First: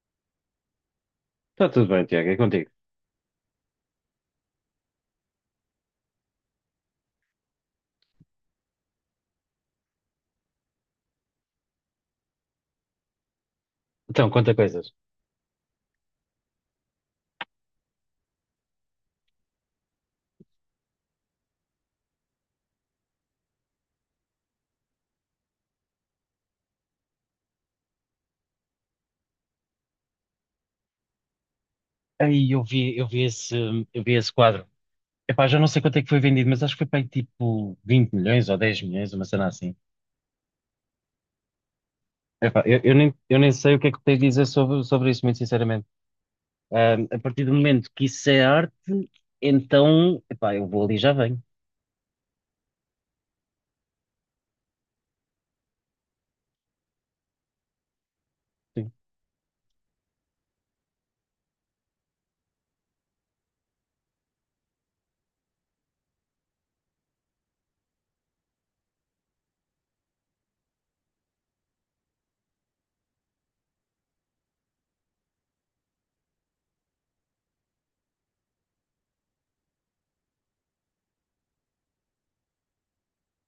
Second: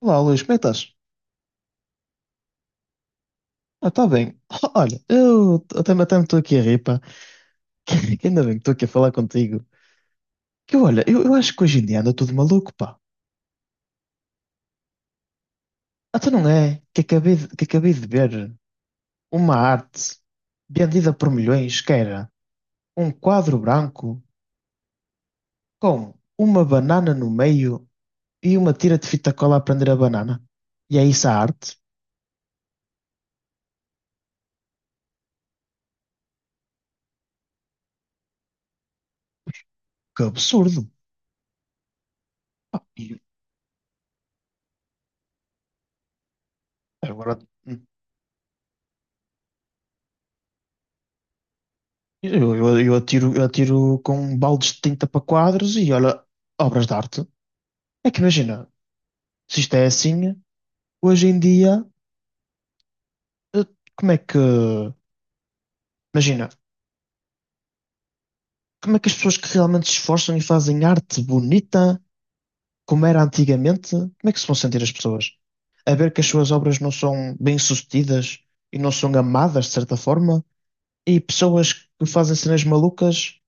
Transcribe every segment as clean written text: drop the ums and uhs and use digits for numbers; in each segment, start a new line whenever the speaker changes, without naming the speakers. Olá, Luís, como é que estás?
Está tudo bem, Tiago, é contigo.
Ah, está bem. Olha, eu até, me estou aqui a rir, pá. Que ainda bem que estou aqui a falar contigo. Que olha, eu acho que hoje em dia anda tudo maluco, pá.
Então, conta coisas.
Até não é? Que acabei de ver uma arte vendida por milhões, que era um quadro branco com uma banana no meio e uma tira de fita cola a prender a banana. E é isso a arte?
Aí eu vi esse quadro. Epá, já não sei quanto é que foi vendido, mas acho que foi para aí tipo 20 milhões ou 10 milhões, uma cena assim.
Que absurdo.
Epá,
Pá,
eu, eu nem,
e
eu nem sei o que é que tens de dizer sobre isso, muito sinceramente. A
agora.
partir do
hum,
momento que isso é arte, então, epá, eu vou ali e já venho.
eu atiro, eu atiro com baldes de tinta para quadros e olha, obras de arte. É que imagina,
Sim.
se isto é assim, hoje em dia, eh, como é que. Imagina, como é que as pessoas que realmente se esforçam e fazem arte bonita, como era antigamente, como é que se vão sentir as pessoas? A ver que as suas obras não são bem-sucedidas e não são amadas, de certa forma, e pessoas que fazem cenas malucas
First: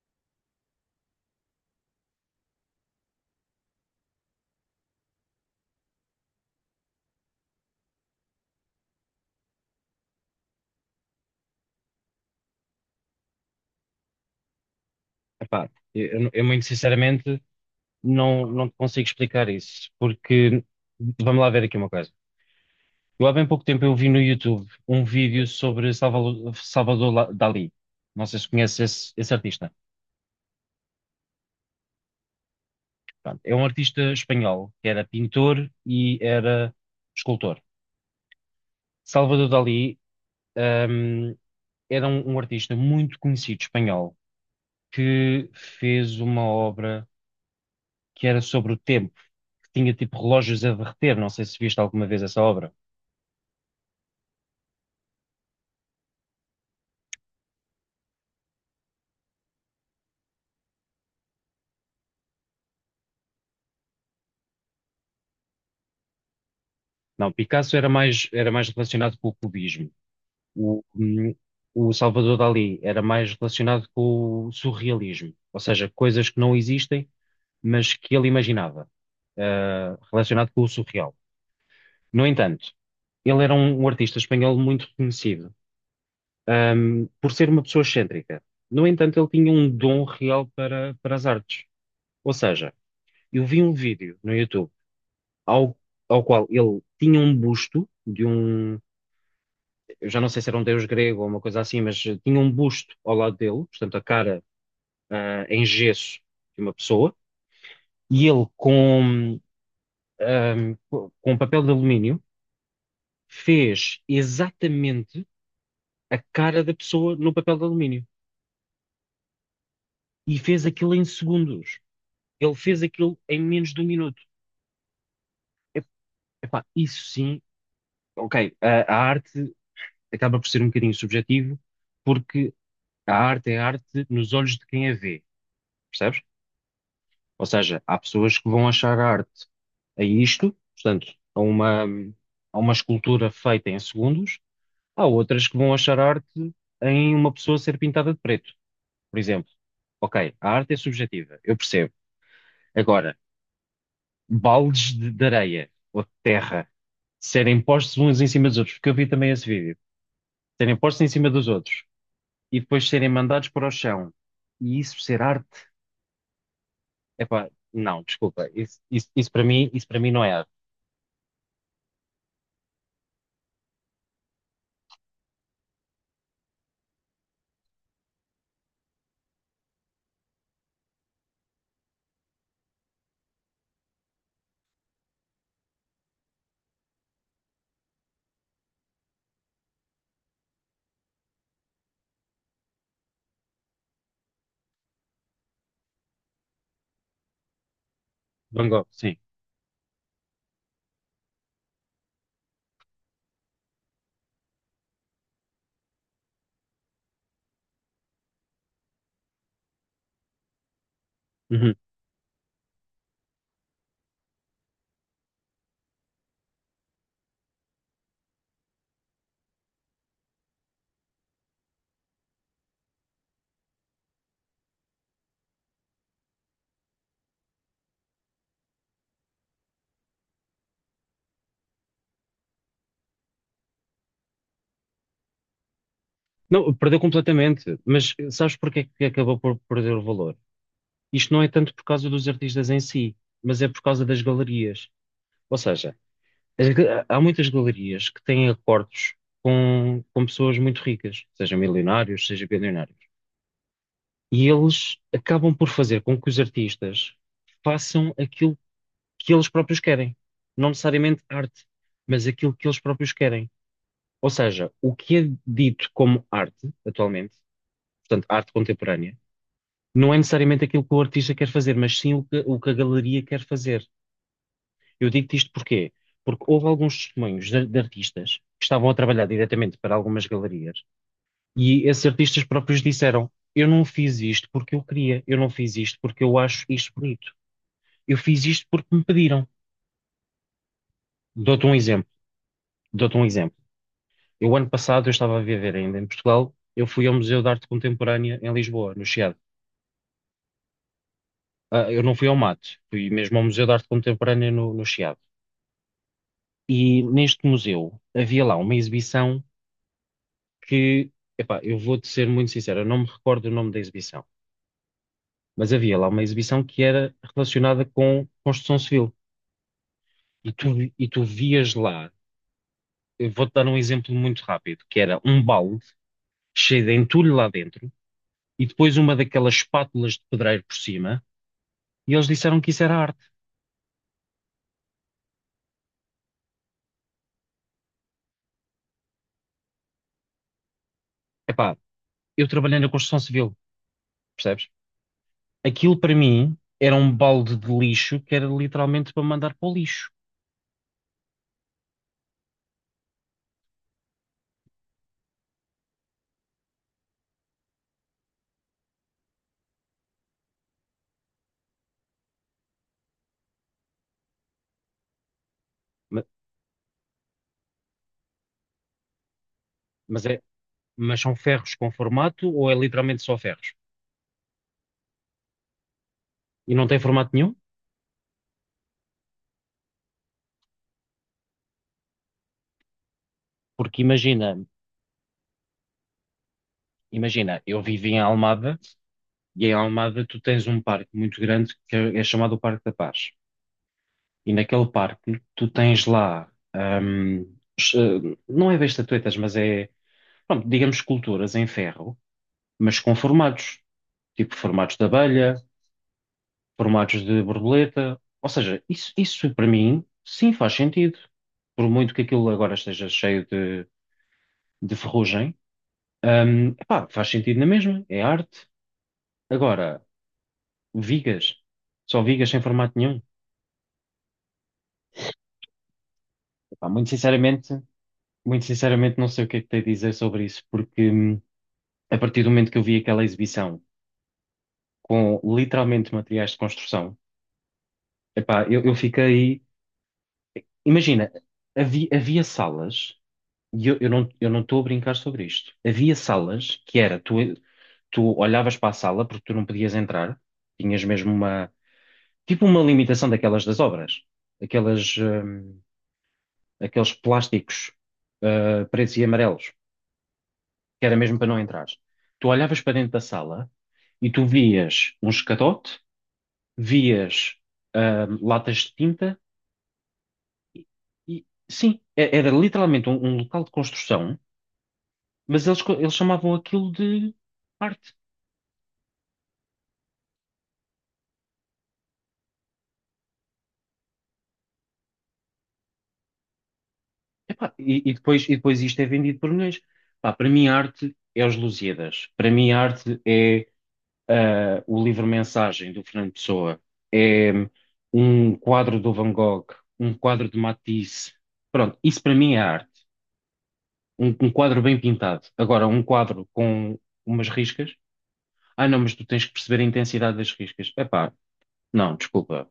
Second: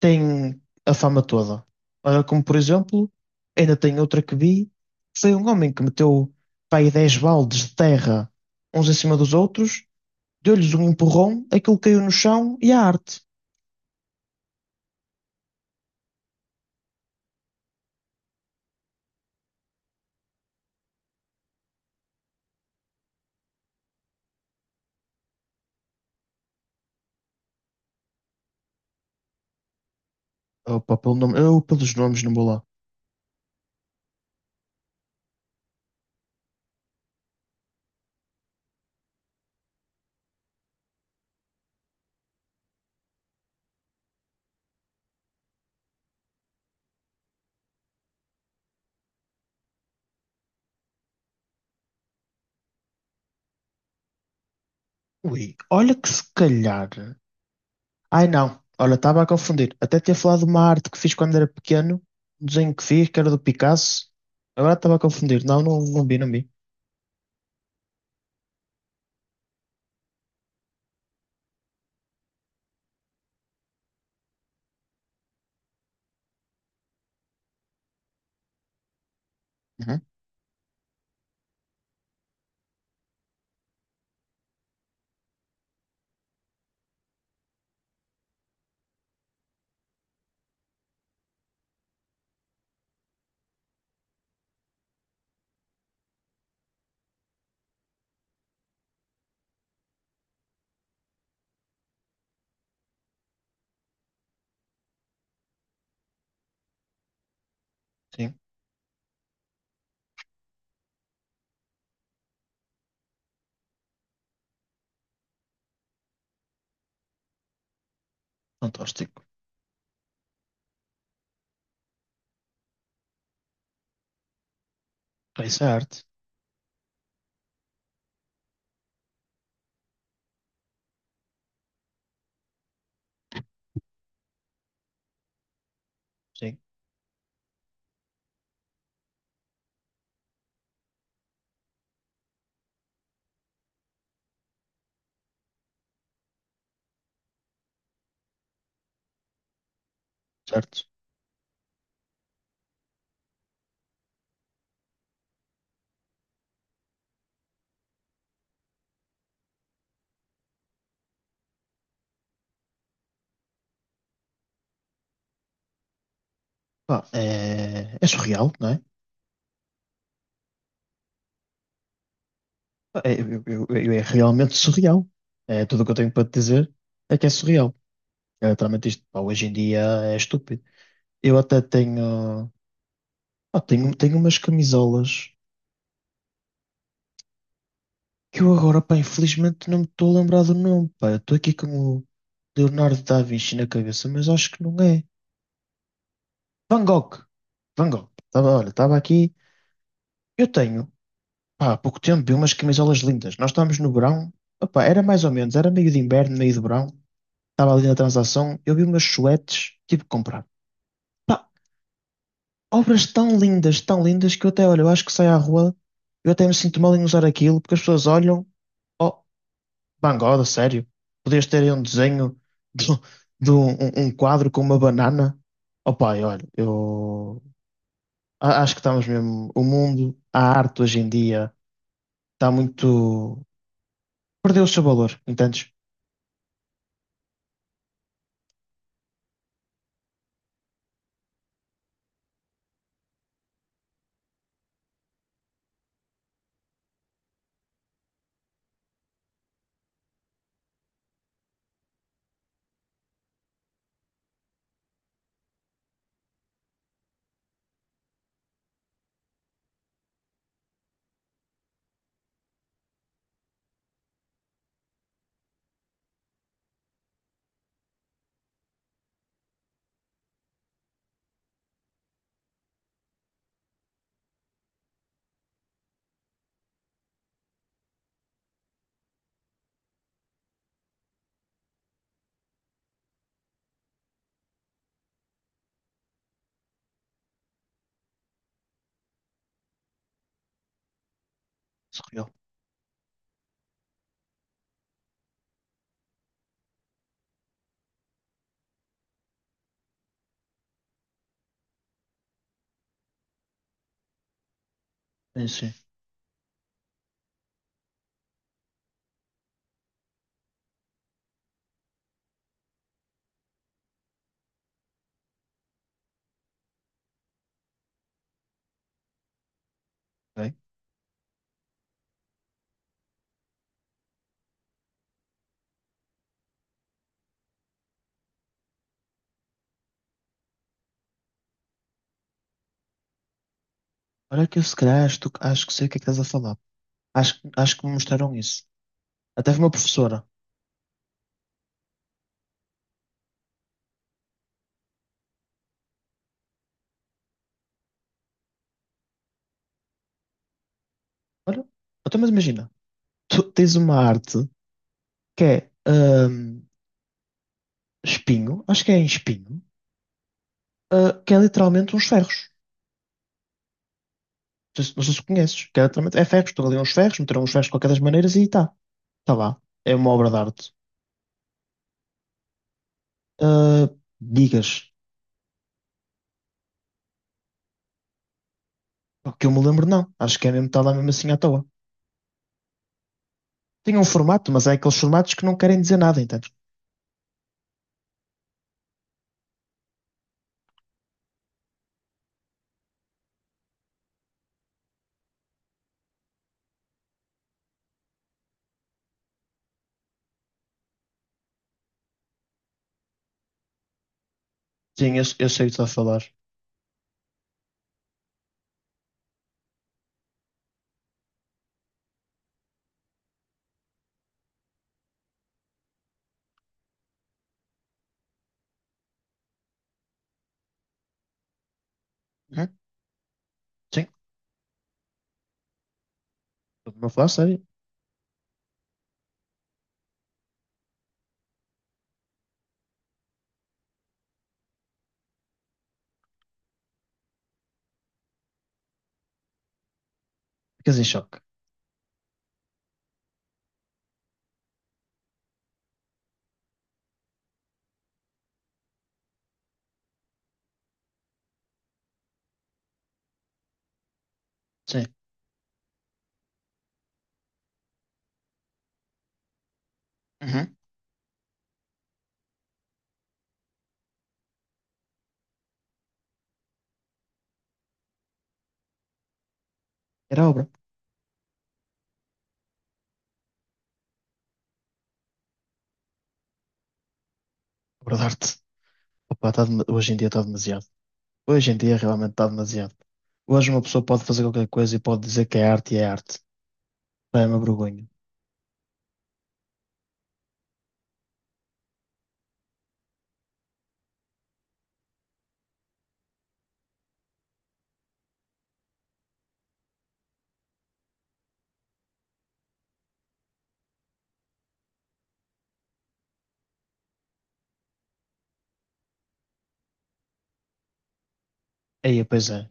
tem a fama toda. Olha, como por exemplo, ainda tem outra que vi, foi um homem que meteu, pá, aí 10 baldes de terra uns em cima dos outros, deu-lhes um empurrão, aquilo caiu no chão e a arte.
Epá, eu muito sinceramente não te consigo explicar isso, porque vamos lá ver aqui uma coisa. Eu há bem pouco tempo eu vi no YouTube um vídeo sobre Salvador, La- Dalí. Não sei se conheces esse artista.
Opa, pelo nome, eu pelos nomes não vou lá.
Pronto, é um artista espanhol que era pintor e era escultor. Salvador Dalí, hum, era um artista muito conhecido espanhol que fez uma obra que era sobre o tempo, que tinha tipo relógios a derreter. Não sei se viste alguma vez essa obra.
Ui, olha que se calhar. Ai não, olha, estava a confundir. Até tinha falado de uma arte que fiz quando era pequeno, um desenho que fiz, que era do Picasso. Agora estava a confundir. Não vi, não vi.
Não, Picasso era mais, relacionado com o cubismo. O, hum, o Salvador Dalí era mais relacionado com o surrealismo, ou seja, coisas que não existem, mas que ele imaginava,
Uhum,
relacionado com o surreal. No entanto, ele era um artista espanhol muito reconhecido, por ser uma pessoa excêntrica. No entanto, ele tinha um dom real para as artes. Ou seja, eu vi um vídeo no YouTube ao, ao qual ele tinha um busto de um eu já não sei se era um deus grego ou uma coisa assim, mas tinha um busto ao lado dele, portanto, a cara, em gesso de uma pessoa, e
sim,
ele com um papel de alumínio fez exatamente a cara da pessoa no papel de alumínio
fantástico.
e fez aquilo em segundos. Ele fez aquilo em menos de um minuto.
Ah, isso é
Ep-
arte,
Epá, isso sim, ok, a arte acaba por ser um bocadinho subjetivo, porque a arte é arte nos olhos de quem a vê, percebes?
sim,
Ou seja, há pessoas que vão achar a arte a isto, portanto, a uma escultura feita em segundos, há outras que vão achar a arte em uma pessoa ser pintada de preto, por exemplo. Ok, a arte é
certo.
subjetiva, eu percebo. Agora, baldes de areia ou de terra serem postos uns em cima dos outros, porque eu vi também esse vídeo, serem postos em cima dos outros e depois serem mandados para o chão e isso ser arte,
Pá,
epá,
é,
não,
é
desculpa,
surreal, não
isso,
é?
isso, isso para mim, isso para mim não é arte.
Pá, é, é realmente surreal. É, tudo o que eu tenho para te dizer é que é surreal. É, literalmente isto, pá, hoje em dia é estúpido. Eu até tenho, pá, tenho umas camisolas que eu agora, pá, infelizmente não me estou a lembrar do nome, pá. Eu estou aqui com o Leonardo da Vinci na cabeça, mas acho que não é. Van Gogh. Van Gogh. Tava,
Van
olha,
Gogh,
estava
sim.
aqui. Eu tenho, pá, há pouco tempo, vi umas camisolas lindas. Nós estávamos no verão. Opa, era mais ou menos, era meio de inverno, meio de verão. Estava ali na transação, eu vi umas suetes, tive que comprar. Pá,
Uhum.
obras tão lindas, que eu até, olha, eu acho que saio à rua, eu até me sinto mal em usar aquilo, porque as pessoas olham, oh, Van Gogh, sério, podias ter aí um desenho de, um, de um, um quadro com uma banana. Oh pai, olha, eu acho que estamos mesmo, o mundo, a arte hoje em dia, está muito, perdeu o seu valor, entendes?
Não, perdeu completamente. Mas sabes porque é que acabou por perder o valor? Isto não é tanto por causa dos artistas em si, mas é por causa das galerias. Ou seja, há muitas galerias que têm acordos com pessoas muito ricas, seja milionários, seja bilionários. E eles acabam por fazer com que os artistas façam aquilo que eles próprios querem. Não necessariamente arte, mas aquilo que eles próprios querem. Ou seja, o que é dito como arte, atualmente, portanto, arte contemporânea não é necessariamente aquilo que o artista quer fazer, mas sim o que a galeria quer fazer. Eu digo-te isto porquê? Porque houve alguns testemunhos de artistas que estavam a trabalhar diretamente para algumas galerias e esses artistas próprios disseram: eu não fiz isto porque eu queria, eu não fiz isto porque eu acho isto bonito, eu fiz isto porque me pediram. Dou-te um exemplo,
Surreal.
dou-te um exemplo. Eu, ano passado, eu estava a viver ainda em Portugal, eu fui ao Museu de Arte Contemporânea em Lisboa, no Chiado. Ah, eu não fui ao Mat, fui mesmo ao Museu de Arte Contemporânea no Chiado.
Sim, sim.
E neste museu havia lá uma exibição que, epá, eu vou-te ser muito sincero, eu não me recordo o nome da exibição, mas havia lá uma exibição que era relacionada com construção civil.
Ok.
E tu, e tu vias lá, eu vou-te dar um exemplo muito rápido, que era um balde cheio de entulho lá dentro e depois uma daquelas espátulas de pedreiro por cima, e eles disseram que isso era arte.
Olha que eu se calhar acho, acho que sei o que é que estás a falar. Acho, acho que me mostraram isso. Até foi uma professora.
Epá, eu trabalhei na construção civil, percebes? Aquilo para mim era um balde de lixo que era literalmente para mandar para o lixo.
Olha, até mas imagina, tu tens uma arte que é espinho, acho que é em espinho, ah, que é literalmente uns ferros. Não sei, se não sei se conheces, que é literalmente
Ma-
é ferros, estão ali uns ferros, meteram uns ferros de qualquer das maneiras e está. Está lá. É uma
Mas,
obra de arte.
mas são ferros com formato ou é literalmente só ferros?
Ah, digas,
E não tem formato nenhum?
pá, que eu me lembro, não. Acho que é mesmo, está lá mesmo assim à toa. Tem
Porque
um formato,
imagina,
mas é aqueles formatos que não querem dizer nada, entendes?
imagina, eu vivi em Almada e em Almada tu tens um parque muito grande que é chamado o Parque da Paz. E naquele parque tu tens láes- eh, não é bem estatuetas, mas é, pronto, digamos, esculturas em ferro, mas com formatos, tipo formatos de
Sim, eu
abelha,
sei o que estás a falar.
formatos de borboleta. Ou seja, isso para mim, sim, faz sentido. Por muito que aquilo agora esteja cheio de ferrugem, epá, faz sentido na mesma, é arte. Agora, vigas, só vigas sem
Uhum.
formato nenhum.
Sim.
Epá,
Estou
muito
a falar sério.
sinceramente, muito sinceramente não sei o que é que tenho a dizer sobre isso, porque a partir do momento que eu vi aquela exibição com literalmente materiais de construção, epá, eu fiquei.
Ficas em
Imagina,
choque.
havia salas, e eu não estou a brincar sobre isto. Havia salas que era, tu olhavas para a sala porque tu não podias entrar, tinhas mesmo tipo uma limitação daquelas das obras, aquelas,
Sim.
hum, aqueles plásticos pretos e amarelos,
Uhum.
que era mesmo para não entrar. Tu olhavas para dentro da sala e tu vias um escadote, vias latas de tinta
Era obra.
e, sim, era literalmente um local de construção, mas eles, eles chamavam aquilo de arte.
Obra de arte. Opa, hoje em dia está demasiado. Hoje em dia realmente está demasiado. Hoje uma pessoa pode fazer qualquer coisa e pode dizer que é arte e é arte. Pá, é uma
Epá, e,
vergonha.
e depois, e depois isto é vendido por milhões. Pá, para mim, a arte é os Lusíadas. Para mim, a arte é. Ah, o livro-mensagem do Fernando Pessoa, é um quadro do Van Gogh, um quadro de Matisse. Pronto, isso para mim é arte. Um quadro bem pintado. Agora, um quadro com umas riscas. Ah, não, mas tu tens que perceber a intensidade das riscas. Epá, não,
Aí, pois
desculpa.
é.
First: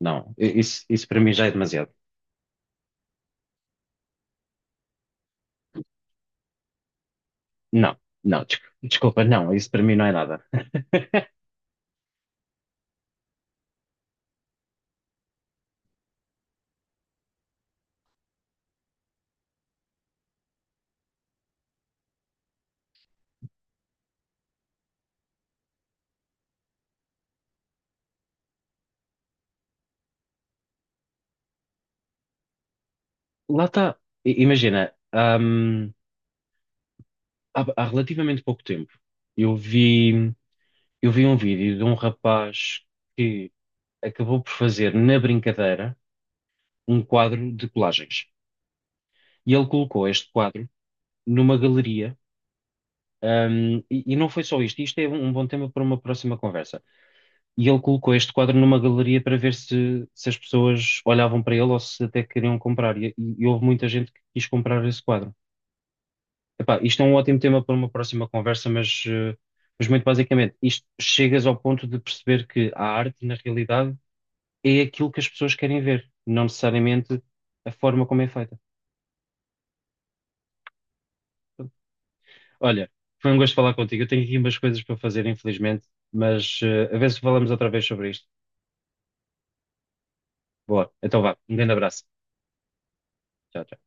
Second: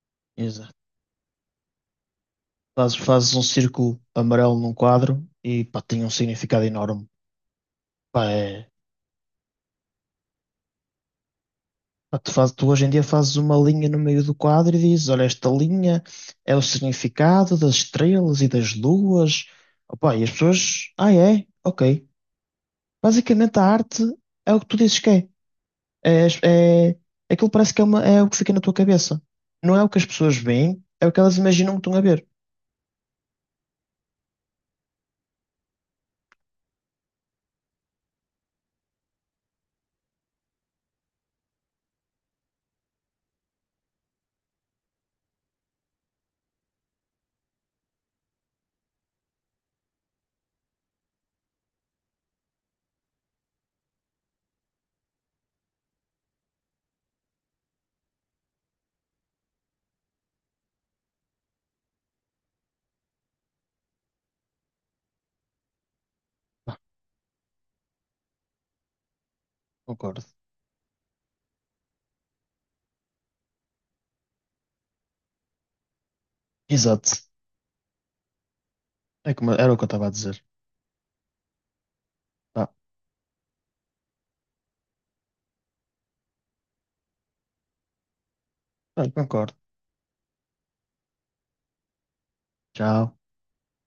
Não, i-
Exato.
isso, isso para mim já é demasiado.
Fazes, fazes um círculo amarelo num quadro e pá, tem um significado enorme.
Não,
Pá,
não, desculpa, não, isso para mim não é nada.
pá, tu hoje em dia fazes uma linha no meio do quadro e dizes, olha, esta linha é o significado das estrelas e das luas. Opa, e as pessoas, ah, é? Ok. Basicamente, a arte é o que tu dizes que é. É, aquilo parece que é, é o que fica na tua cabeça. Não é o que as pessoas veem, é o que elas imaginam que estão a ver.
Lá está. Imagina, hum, há relativamente pouco tempo, eu vi. Eu vi um vídeo de um rapaz que acabou por fazer, na brincadeira, um quadro de colagens. E ele colocou este quadro numa galeria. E não foi só isto. Isto é um bom tema para uma próxima conversa. E ele colocou este quadro numa galeria para ver se, as pessoas olhavam para ele ou se até queriam comprar. E houve muita gente que quis comprar esse quadro.
Pá,
Epá, isto é um ótimo tema para uma próxima conversa, mas muito
concordo.
basicamente, isto chegas ao ponto de perceber que a arte, na realidade, é aquilo que as pessoas querem ver, não
Exato.
necessariamente a forma como é feita.
É como, era o que eu estava a dizer.
Portanto,
Pá,
olha, foi um gosto falar contigo. Eu tenho aqui umas coisas para fazer, infelizmente, mas a ver se falamos outra vez sobre isto.
pronto, concordo.
Boa, então vá, um grande abraço.
Tchau.
Tchau, tchau.